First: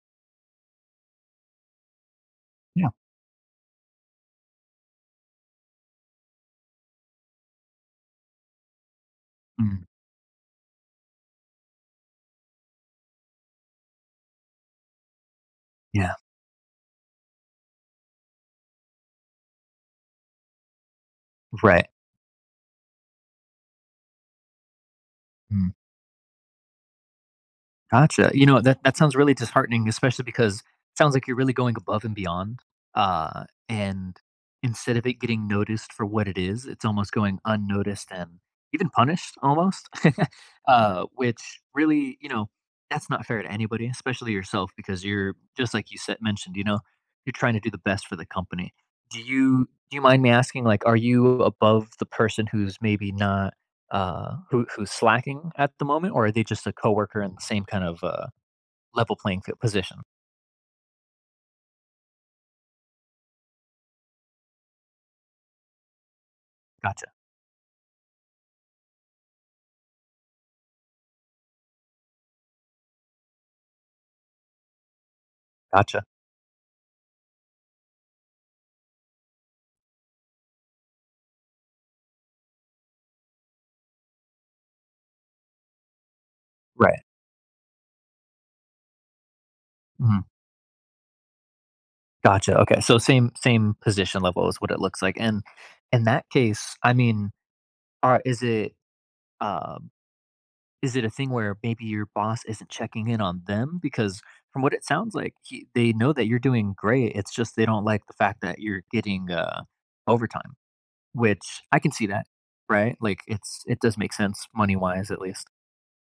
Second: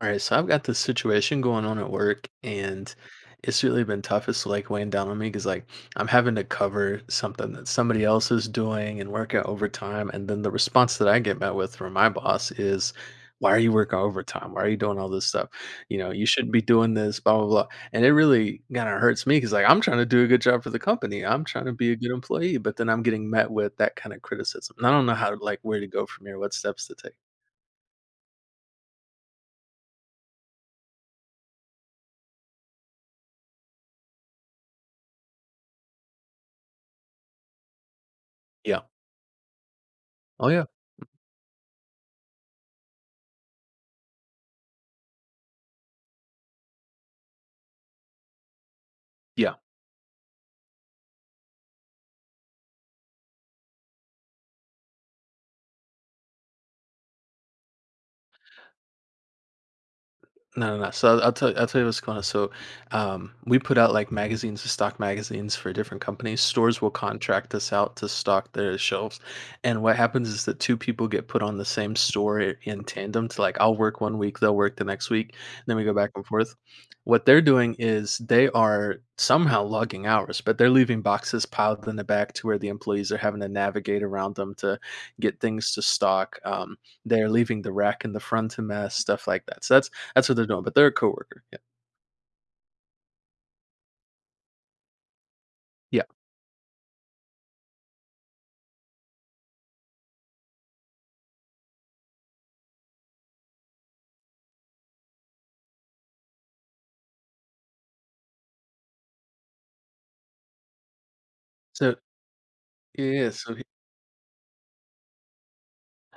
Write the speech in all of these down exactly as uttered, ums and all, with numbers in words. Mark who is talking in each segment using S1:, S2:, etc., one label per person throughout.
S1: All right, so I've got this situation going on at work,
S2: Yeah.
S1: and it's really been tough. It's like weighing down on me because, like, I'm having to cover something that somebody else is doing and work out
S2: Mm,
S1: overtime. And then the response that I get met with from my boss is, why are you working overtime? Why are you doing all this stuff? You know,
S2: yeah.
S1: you shouldn't be doing this, blah, blah, blah. And it really kind of hurts me because, like, I'm trying to do a good job for the company, I'm trying to
S2: Right.
S1: be a good employee, but then I'm getting met with that kind of criticism. And I don't know how to, like,
S2: Mm,
S1: where to go from here, what steps to take.
S2: gotcha. You know, that that sounds really disheartening, especially because it sounds like you're really going above and beyond. Uh, and instead of it getting noticed for what it is, it's almost going unnoticed and
S1: Yeah.
S2: even punished almost.
S1: Oh, yeah.
S2: uh, which really, you know, that's not fair to anybody, especially yourself, because you're just like you said mentioned, you know, you're trying to do the best for the company. Do
S1: Yeah.
S2: you do you mind me asking, like, are you above the person who's maybe not uh, who who's slacking at the moment, or are they just a coworker in the same kind of uh, level playing field position?
S1: No, no, no. So I'll I'll tell I'll tell you what's going on. So, um, we put out like magazines, stock magazines for different companies. Stores will
S2: Gotcha,
S1: contract us out to stock their shelves, and what happens is that two people get put on the same store i- in tandem. To like, I'll work one week, they'll work the next week, and then we go
S2: gotcha.
S1: back and forth. What they're doing is they are somehow logging hours, but they're leaving boxes piled in the back to where the employees are having to navigate around them to get things to stock. Um,
S2: Right.
S1: they're leaving the rack in the front to mess, stuff like that. So that's
S2: Mhm.
S1: that's what they're doing, but they're a coworker, yeah.
S2: Gotcha. Okay. So same same position level is what it looks like, and
S1: Yeah.
S2: in that case, I mean, are is it uh, is it a thing where maybe your boss isn't checking in on them because from what it sounds like, he, they know that you're doing great. It's just they don't like the fact that you're getting uh, overtime, which I can
S1: So
S2: see that, right? Like
S1: yeah, so
S2: it's it does make sense money wise at least.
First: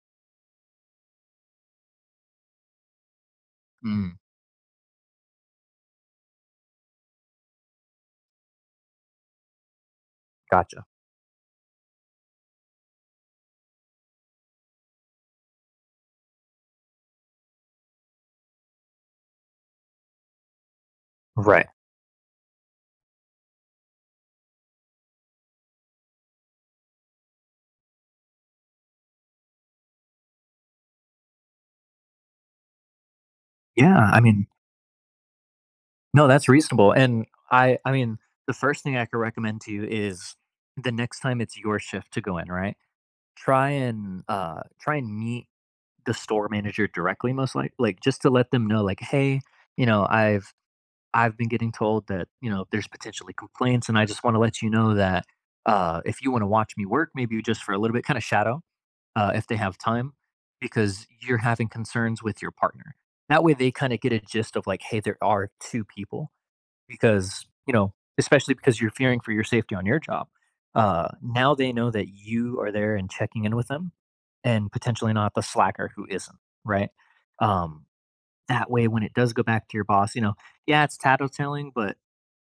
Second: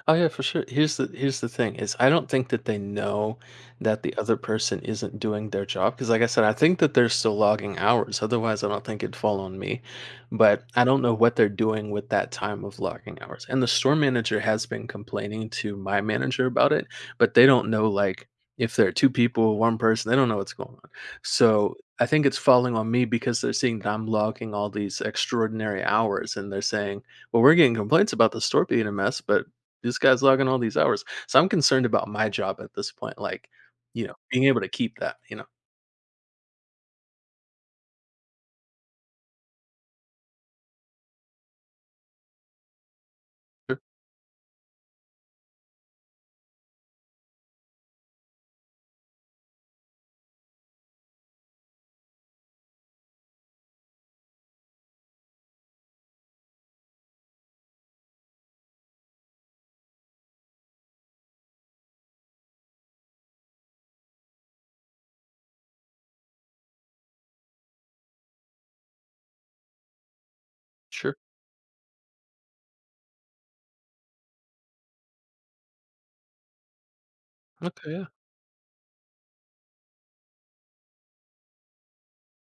S1: oh yeah, for sure. Here's the here's the thing is I don't think that they know that the
S2: Mm,
S1: other person isn't doing their job because like I said, I think that they're still logging hours. Otherwise, I don't think it'd fall on me. But I
S2: gotcha.
S1: don't know what they're doing with that time of logging hours. And the store manager has been complaining to my manager about it, but they don't know like if there are two people, one person, they don't know what's going on.
S2: Right.
S1: So I think it's falling on me because they're seeing that I'm logging all these extraordinary hours and they're saying, well, we're getting complaints about the store being a mess, but this guy's logging all these hours. So I'm concerned about my job at this point, like,
S2: Yeah.
S1: you know,
S2: I
S1: being
S2: mean,
S1: able to keep that, you know?
S2: no, that's reasonable. And I, I mean, the first thing I could recommend to you is the next time it's your shift to go in, right? Try
S1: Sure,
S2: and uh, try and meet the store manager directly, most like, like just to let them know, like, hey, you know, I've I've been getting told that you know there's potentially complaints, and I just want to let you know that uh, if you want to watch me work, maybe just for a little bit, kind of shadow, uh, if they have time, because you're having concerns with your partner. That way, they kind of get a gist of like, hey, there are two people, because, you know, especially because you're fearing for your safety on your job. Uh,
S1: sure.
S2: now they know that you are there and checking in with them and potentially not the slacker who isn't, right? Um,
S1: Okay, yeah,
S2: that way, when it does go back to your boss, you know, yeah, it's tattletaling, but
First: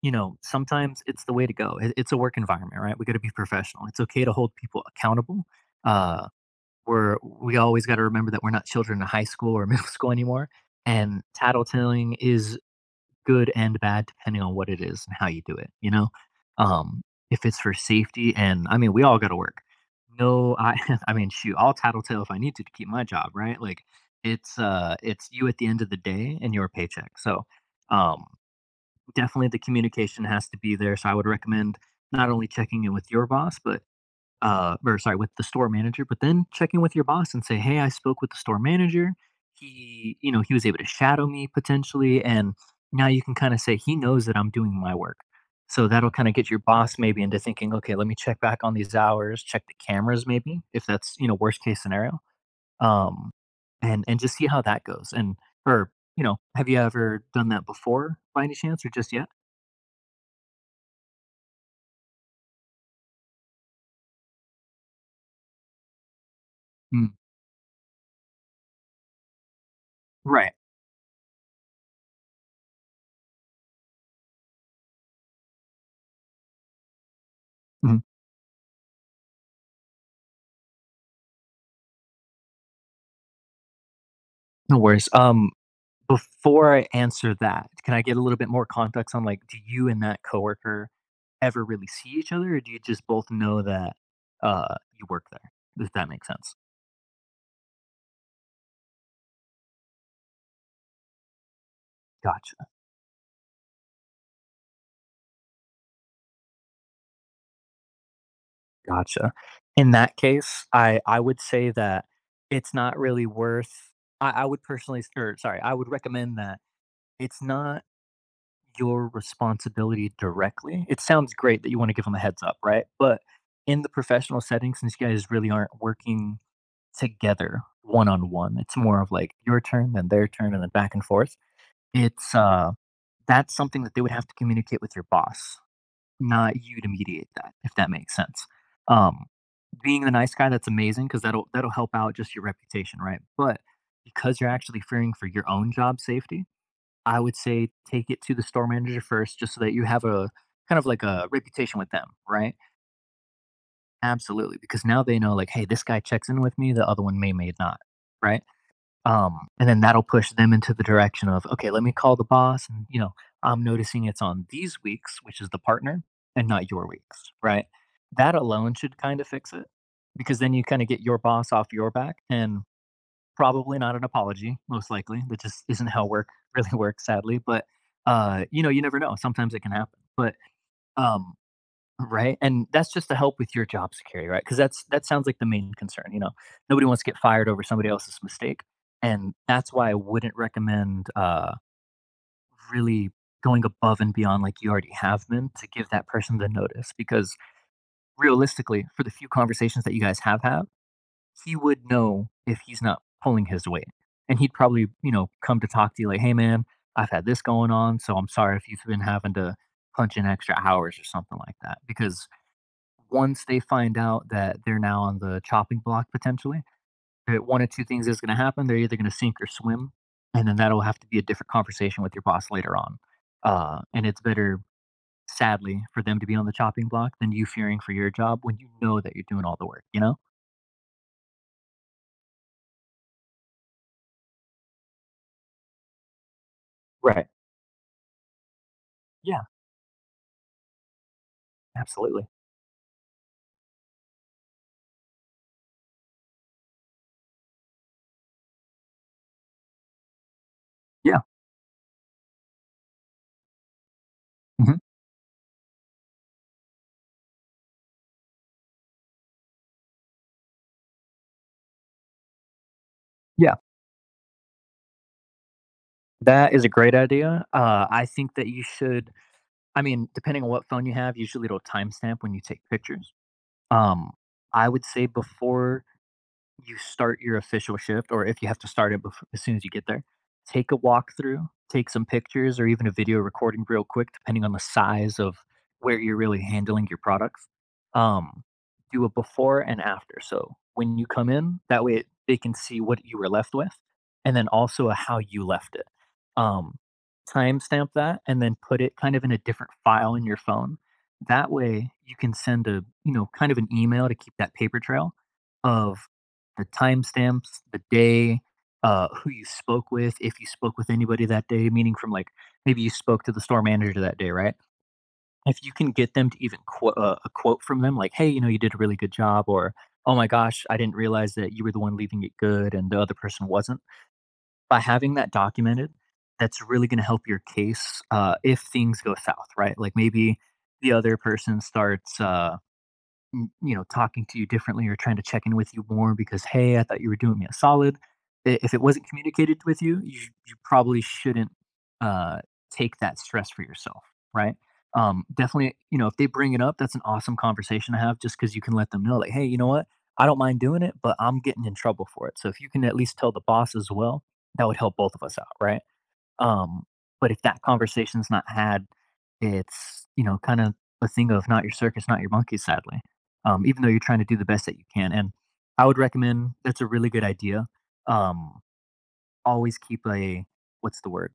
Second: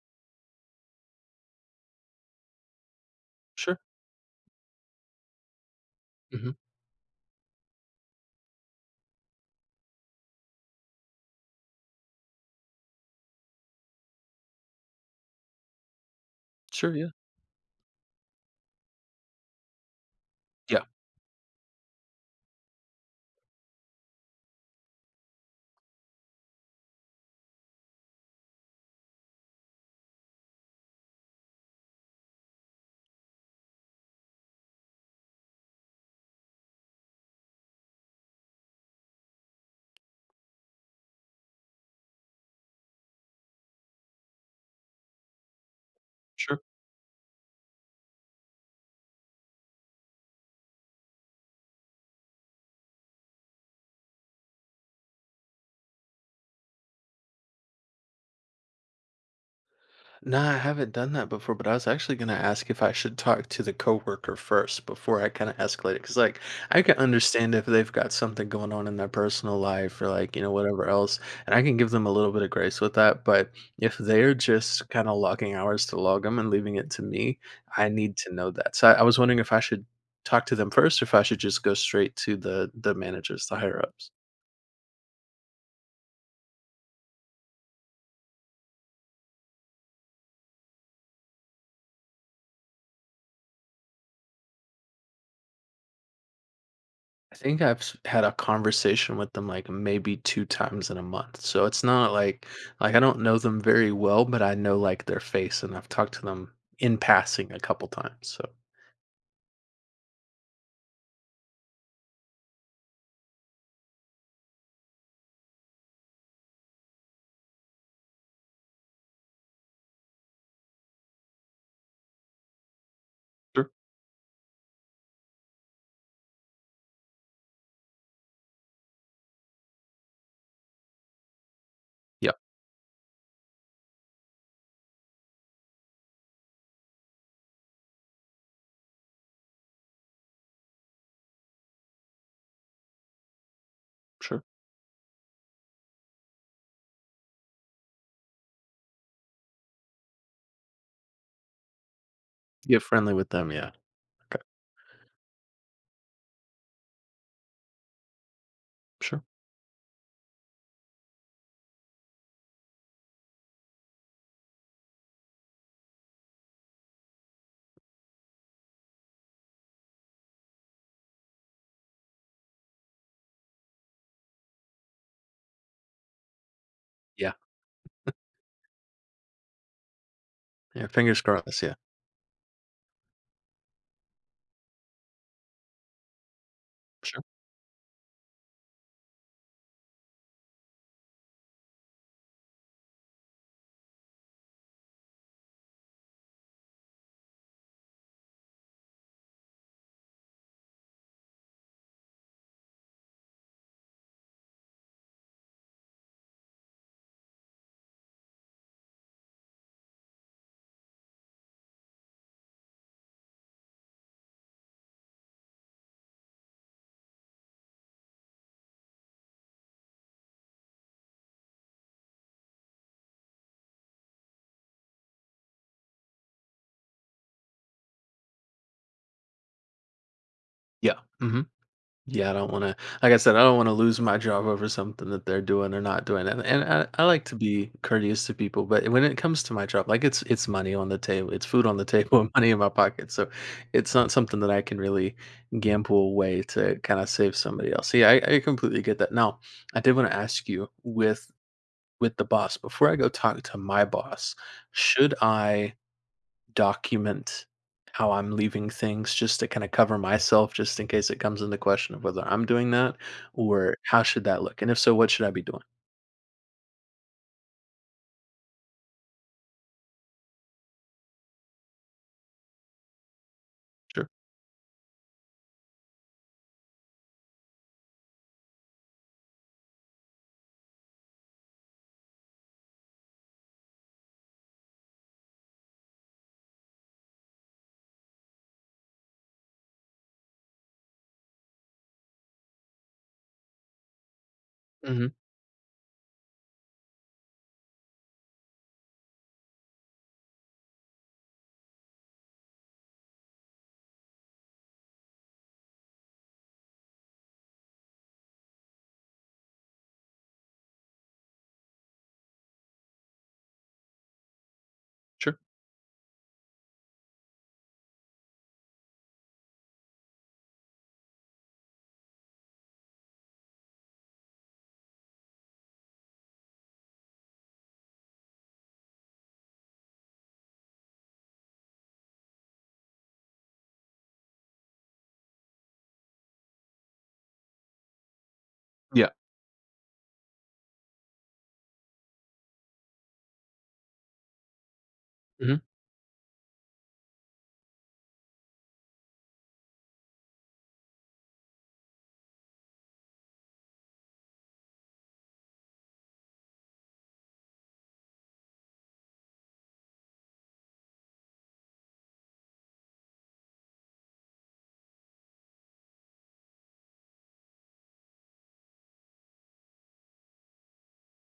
S2: you know, sometimes it's the way to go. It- It's a work environment, right? We got to be
S1: sure.
S2: professional. It's okay to hold people accountable. Uh,
S1: Mhm.
S2: we're we always gotta remember that we're not children in high school or middle school anymore, and tattletelling is good and bad depending on what it is and how you do it, you know?
S1: Sure,
S2: Um,
S1: yeah.
S2: if it's for safety and I mean, we all gotta work. No, I
S1: Yeah,
S2: I mean, shoot, I'll tattletale if I need to to keep my job, right? Like, it's, uh, it's you at the end of the day and your paycheck, so, um, definitely the communication has to be there, so I would recommend not only checking in with your boss, but uh, or sorry, with the store manager, but then check in with your boss and say, "Hey, I spoke with the store manager. He, you know, he was able to shadow me potentially, and now you can kind of say he knows that I'm doing my work." So that'll kind of get your
S1: sure.
S2: boss maybe into thinking, "Okay, let me check back on these hours, check the cameras, maybe if that's you know worst case scenario, um, and and just see how that goes." And or you know, have you ever done that before by any chance, or just yet?
S1: Nah, I haven't done that before, but I was actually gonna ask if I should talk to the coworker first before I kind of escalate it. Cause like I can
S2: Mm,
S1: understand if they've got something going on in their personal life or like, you know,
S2: right.
S1: whatever else, and I can give them a little bit of grace with that. But if they're just kind of logging hours to log them and leaving it to me, I
S2: Mhm.
S1: need to know that. So I, I was wondering if I should talk to them first or if I should just go straight to the the managers, the higher ups.
S2: No worries. Um, Before I answer that, can I get a little bit more context on, like, do you and that coworker ever really see each other, or do you just both know that, uh, you work there? Does that make sense?
S1: I think I've s- had a conversation with them like maybe two times in a month. So it's not like
S2: Gotcha,
S1: like I don't know them very well, but I know like their face and I've talked to them in passing a couple times. So
S2: gotcha. In that case, I I would say that it's not really worth I I would personally or sorry, I would recommend that it's not your responsibility directly. It sounds great that you wanna give give them a heads up, right? But
S1: sure.
S2: in the professional setting, since you guys really aren't working together one on one. It's more of like your turn, then their turn, and then back and forth.
S1: Yeah.
S2: It's uh that's something that they would have to communicate with your boss, not you to mediate that, if that makes sense. Um being the nice guy, that's amazing because that'll that'll help out just your reputation, right? But because
S1: Sure.
S2: you're actually fearing for your own job safety, I would say take it to the store manager first just so that you have a kind of like a reputation with them, right?
S1: Get friendly with them, yeah. Okay.
S2: Absolutely. Because now they know like, hey, this guy checks in with me, the other one may may not. Right.
S1: Sure.
S2: Um, and then that'll push them into the direction of, okay, let me call the boss. And, you know, I'm noticing it's on these weeks, which is the partner, and not your weeks, right? That alone should kind of fix it because then you kind of get your boss off your back and probably not an apology, most likely. That just isn't how work really works,
S1: Yeah.
S2: sadly. But, uh, you know, you never know. Sometimes it can happen. But
S1: Yeah. Fingers
S2: um,
S1: crossed, yeah.
S2: right, and that's just to help with your job security, right? Because that's that sounds like the main concern, you know? Nobody wants to get
S1: Sure.
S2: fired over somebody else's mistake, and that's why I wouldn't recommend, uh, really going above and beyond like you already have been to give that person the notice because realistically, for the few conversations that you guys have had, he would know if he's not pulling his weight, and he'd probably, you know, come to talk to you like, "Hey, man, I've had this going on, so I'm sorry if you've been having to punch in extra hours," or something like that because once they find out that they're now on the chopping block potentially, eh, one of two things is gonna happen, they're either gonna sink or swim, and then that'll have to be a different conversation with your boss later on. Uh, and it's better, sadly, for them to be on the chopping block than you fearing for your job when you know that you're doing all the work, you know?
S1: Yeah. Hmm. Yeah, I don't wanna like I said, I don't wanna lose my job over something that they're doing or not doing, and and I I like
S2: Right.
S1: to be courteous to people, but when it
S2: Yeah,
S1: comes to my job, like, it's it's money on the table, it's food on the table
S2: absolutely.
S1: and money in my pocket, so it's not something that I can really gamble away to kinda save somebody else. So, yeah, I I completely get that. Now, I did wanna ask you
S2: Yeah,
S1: with with the boss, before I go talk to my boss,
S2: mhm,
S1: should I document how I'm leaving things just to kinda cover myself just in case it comes into question of whether I'm doing that
S2: yeah,
S1: or how should that look? And if so, what should I be doing?
S2: that is a great idea. Uh, I think that you should I mean, depending on what phone you have, usually it'll timestamp when you take pictures.
S1: Sure.
S2: Um, I would say before you start your official shift or if you have to start it bef- as soon as you get there take a walkthrough, take some pictures or even a video recording real quick depending on the size of where you're really handling your products um, do a before and after so when you come in that way they can see what you were left with and then also a
S1: Mhm.
S2: how you left it um, timestamp that and then put it kind of in a different file in your phone that way you can send a you know kind of an email to keep that paper trail of the timestamps, the day, uh, who you spoke with, if you spoke with anybody that day, meaning from like maybe you spoke to the store manager that day, right?
S1: Sure.
S2: If you can get them to even quote uh, a quote from them, like, "Hey, you know, you did a really good job," or "Oh my gosh, I didn't realize that you were the one leaving it good and the other person wasn't." By having that documented, that's really going to help your case uh, if things go south, right? Like maybe the other person starts. Uh, m- you know talking to you differently or trying to check in with you more because hey I thought you were doing me a solid I- if it wasn't
S1: Yeah.
S2: communicated with you you, you probably shouldn't uh, take that stress for yourself right um,
S1: Mhm.
S2: definitely you know if they bring it up that's an awesome conversation to have just because you can let them know like hey you know what I don't mind doing it but I'm getting in trouble for it so if you can at least tell the boss as well that would help both of us out right um, but if that conversation's not had, it's, you know, kind of a thing of not your circus, not your monkey, sadly. Um, even though you're trying to do the best that you can. And I would recommend that's a really good idea. Um, always keep a what's the word?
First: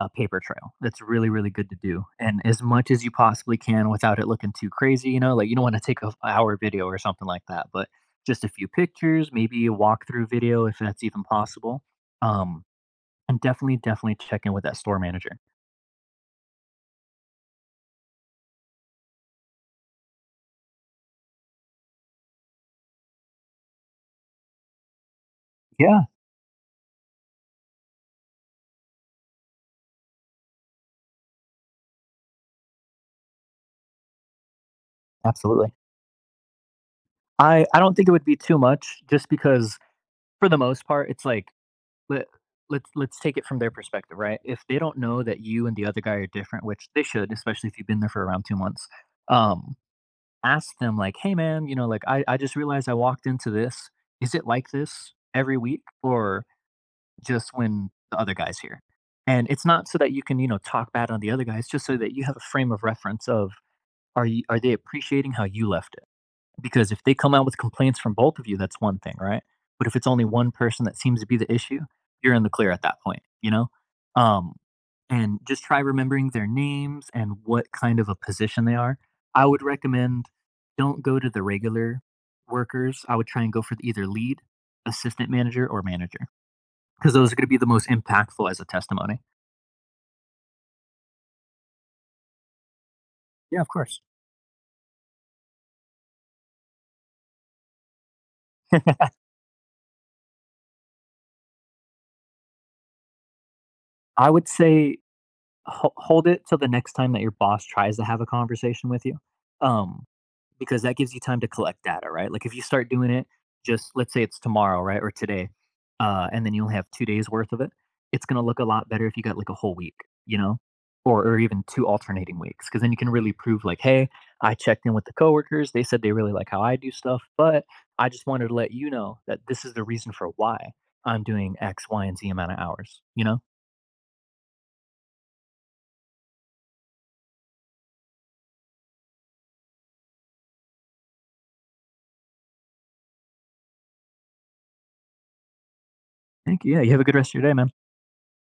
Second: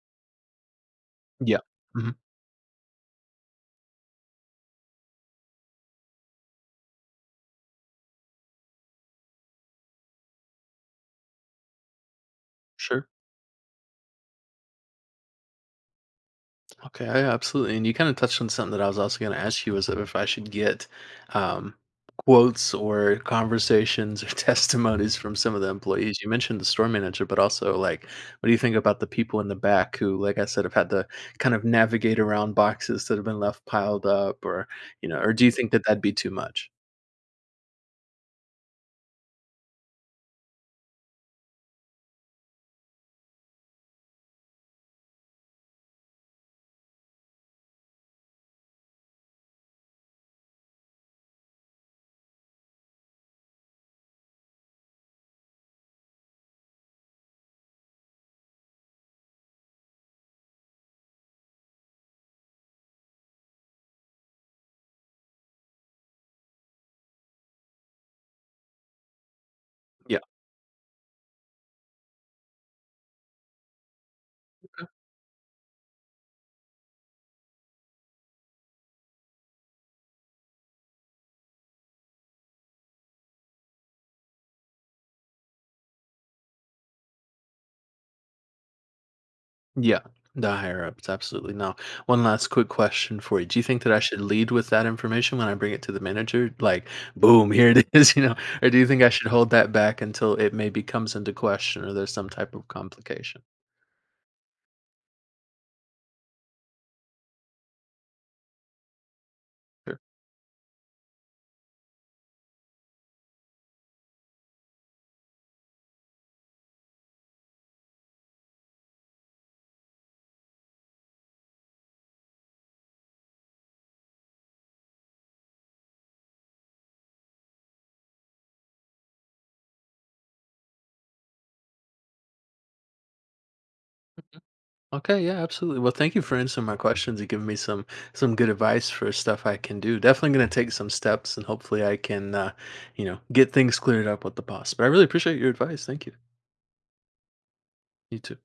S2: A paper trail. That's really, really
S1: Yeah.
S2: good to do.
S1: Mhm.
S2: And as much as you possibly can without it looking too crazy, you know, like you don't want to take a hour video or something like that, but just a few pictures, maybe a walkthrough video if that's even possible. Um,
S1: Sure.
S2: and definitely, definitely check in with that store manager.
S1: Okay, I absolutely. And you kind of touched on something that I was also going to ask you was if I should get um, quotes or conversations or testimonies from some of the
S2: Yeah,
S1: employees. You mentioned the store manager, but also like, what do you think about the people in the back who, like I said, have had to kind of navigate around boxes that have been left piled up, or you know, or do you think
S2: absolutely.
S1: that that'd be too much?
S2: I I don't think it would be too much just because for the most part, it's like let let's let's take it from their perspective, right? If they don't know that you and the other guy are different, which they should, especially if you've been there for around two months, um, ask them like, "Hey man, you know, like I I just realized I walked into this. Is it like this every week or just when the other guy's here?" And it's not so that you can, you know, talk bad on the other guy. It's just so that you have a frame of reference of are you are they appreciating how you left it? Because if they come out with complaints from both of you, that's one thing, right? But if it's
S1: Yeah.
S2: only one person that seems to be the issue, you're in the clear at that point, you know? Um, and just try remembering their names and what kind of a position they are. I would recommend don't go to the regular workers. I would try and go for either lead, assistant manager, or manager, because those are going to be the most impactful as a testimony.
S1: Yeah, the higher ups, absolutely. Now, one last quick question for you. Do
S2: Yeah,
S1: you
S2: of
S1: think that I
S2: course.
S1: should lead with that information when I bring it to the manager? Like, boom, here it is, you know? Or do you think I should hold that back until it maybe comes into question or there's some type of complication?
S2: I would say ho- hold it till the next time that your boss tries to have a conversation with you.
S1: Sure.
S2: Um, because that gives you time to collect data, right? Like if you start doing it, just let's say it's tomorrow, right, or today, uh, and then you'll have two days worth of it. It's gonna look a lot better if you got like a whole week, you know, or or even two alternating weeks, because then you can really prove like, hey, I checked in with the coworkers. They said they really like how I do stuff, but I just wanted to let you know that this is the reason for why I'm doing X, Y, and Z amount of hours. You know,
S1: Okay, yeah, absolutely. Well, thank you for answering my questions and giving me some some good advice for stuff I can do. Definitely going to take some steps and hopefully I can uh, you know, get things cleared up with the boss. But I really appreciate your advice. Thank you.
S2: thank you. Yeah, you have a good rest of your day, man.
S1: You too.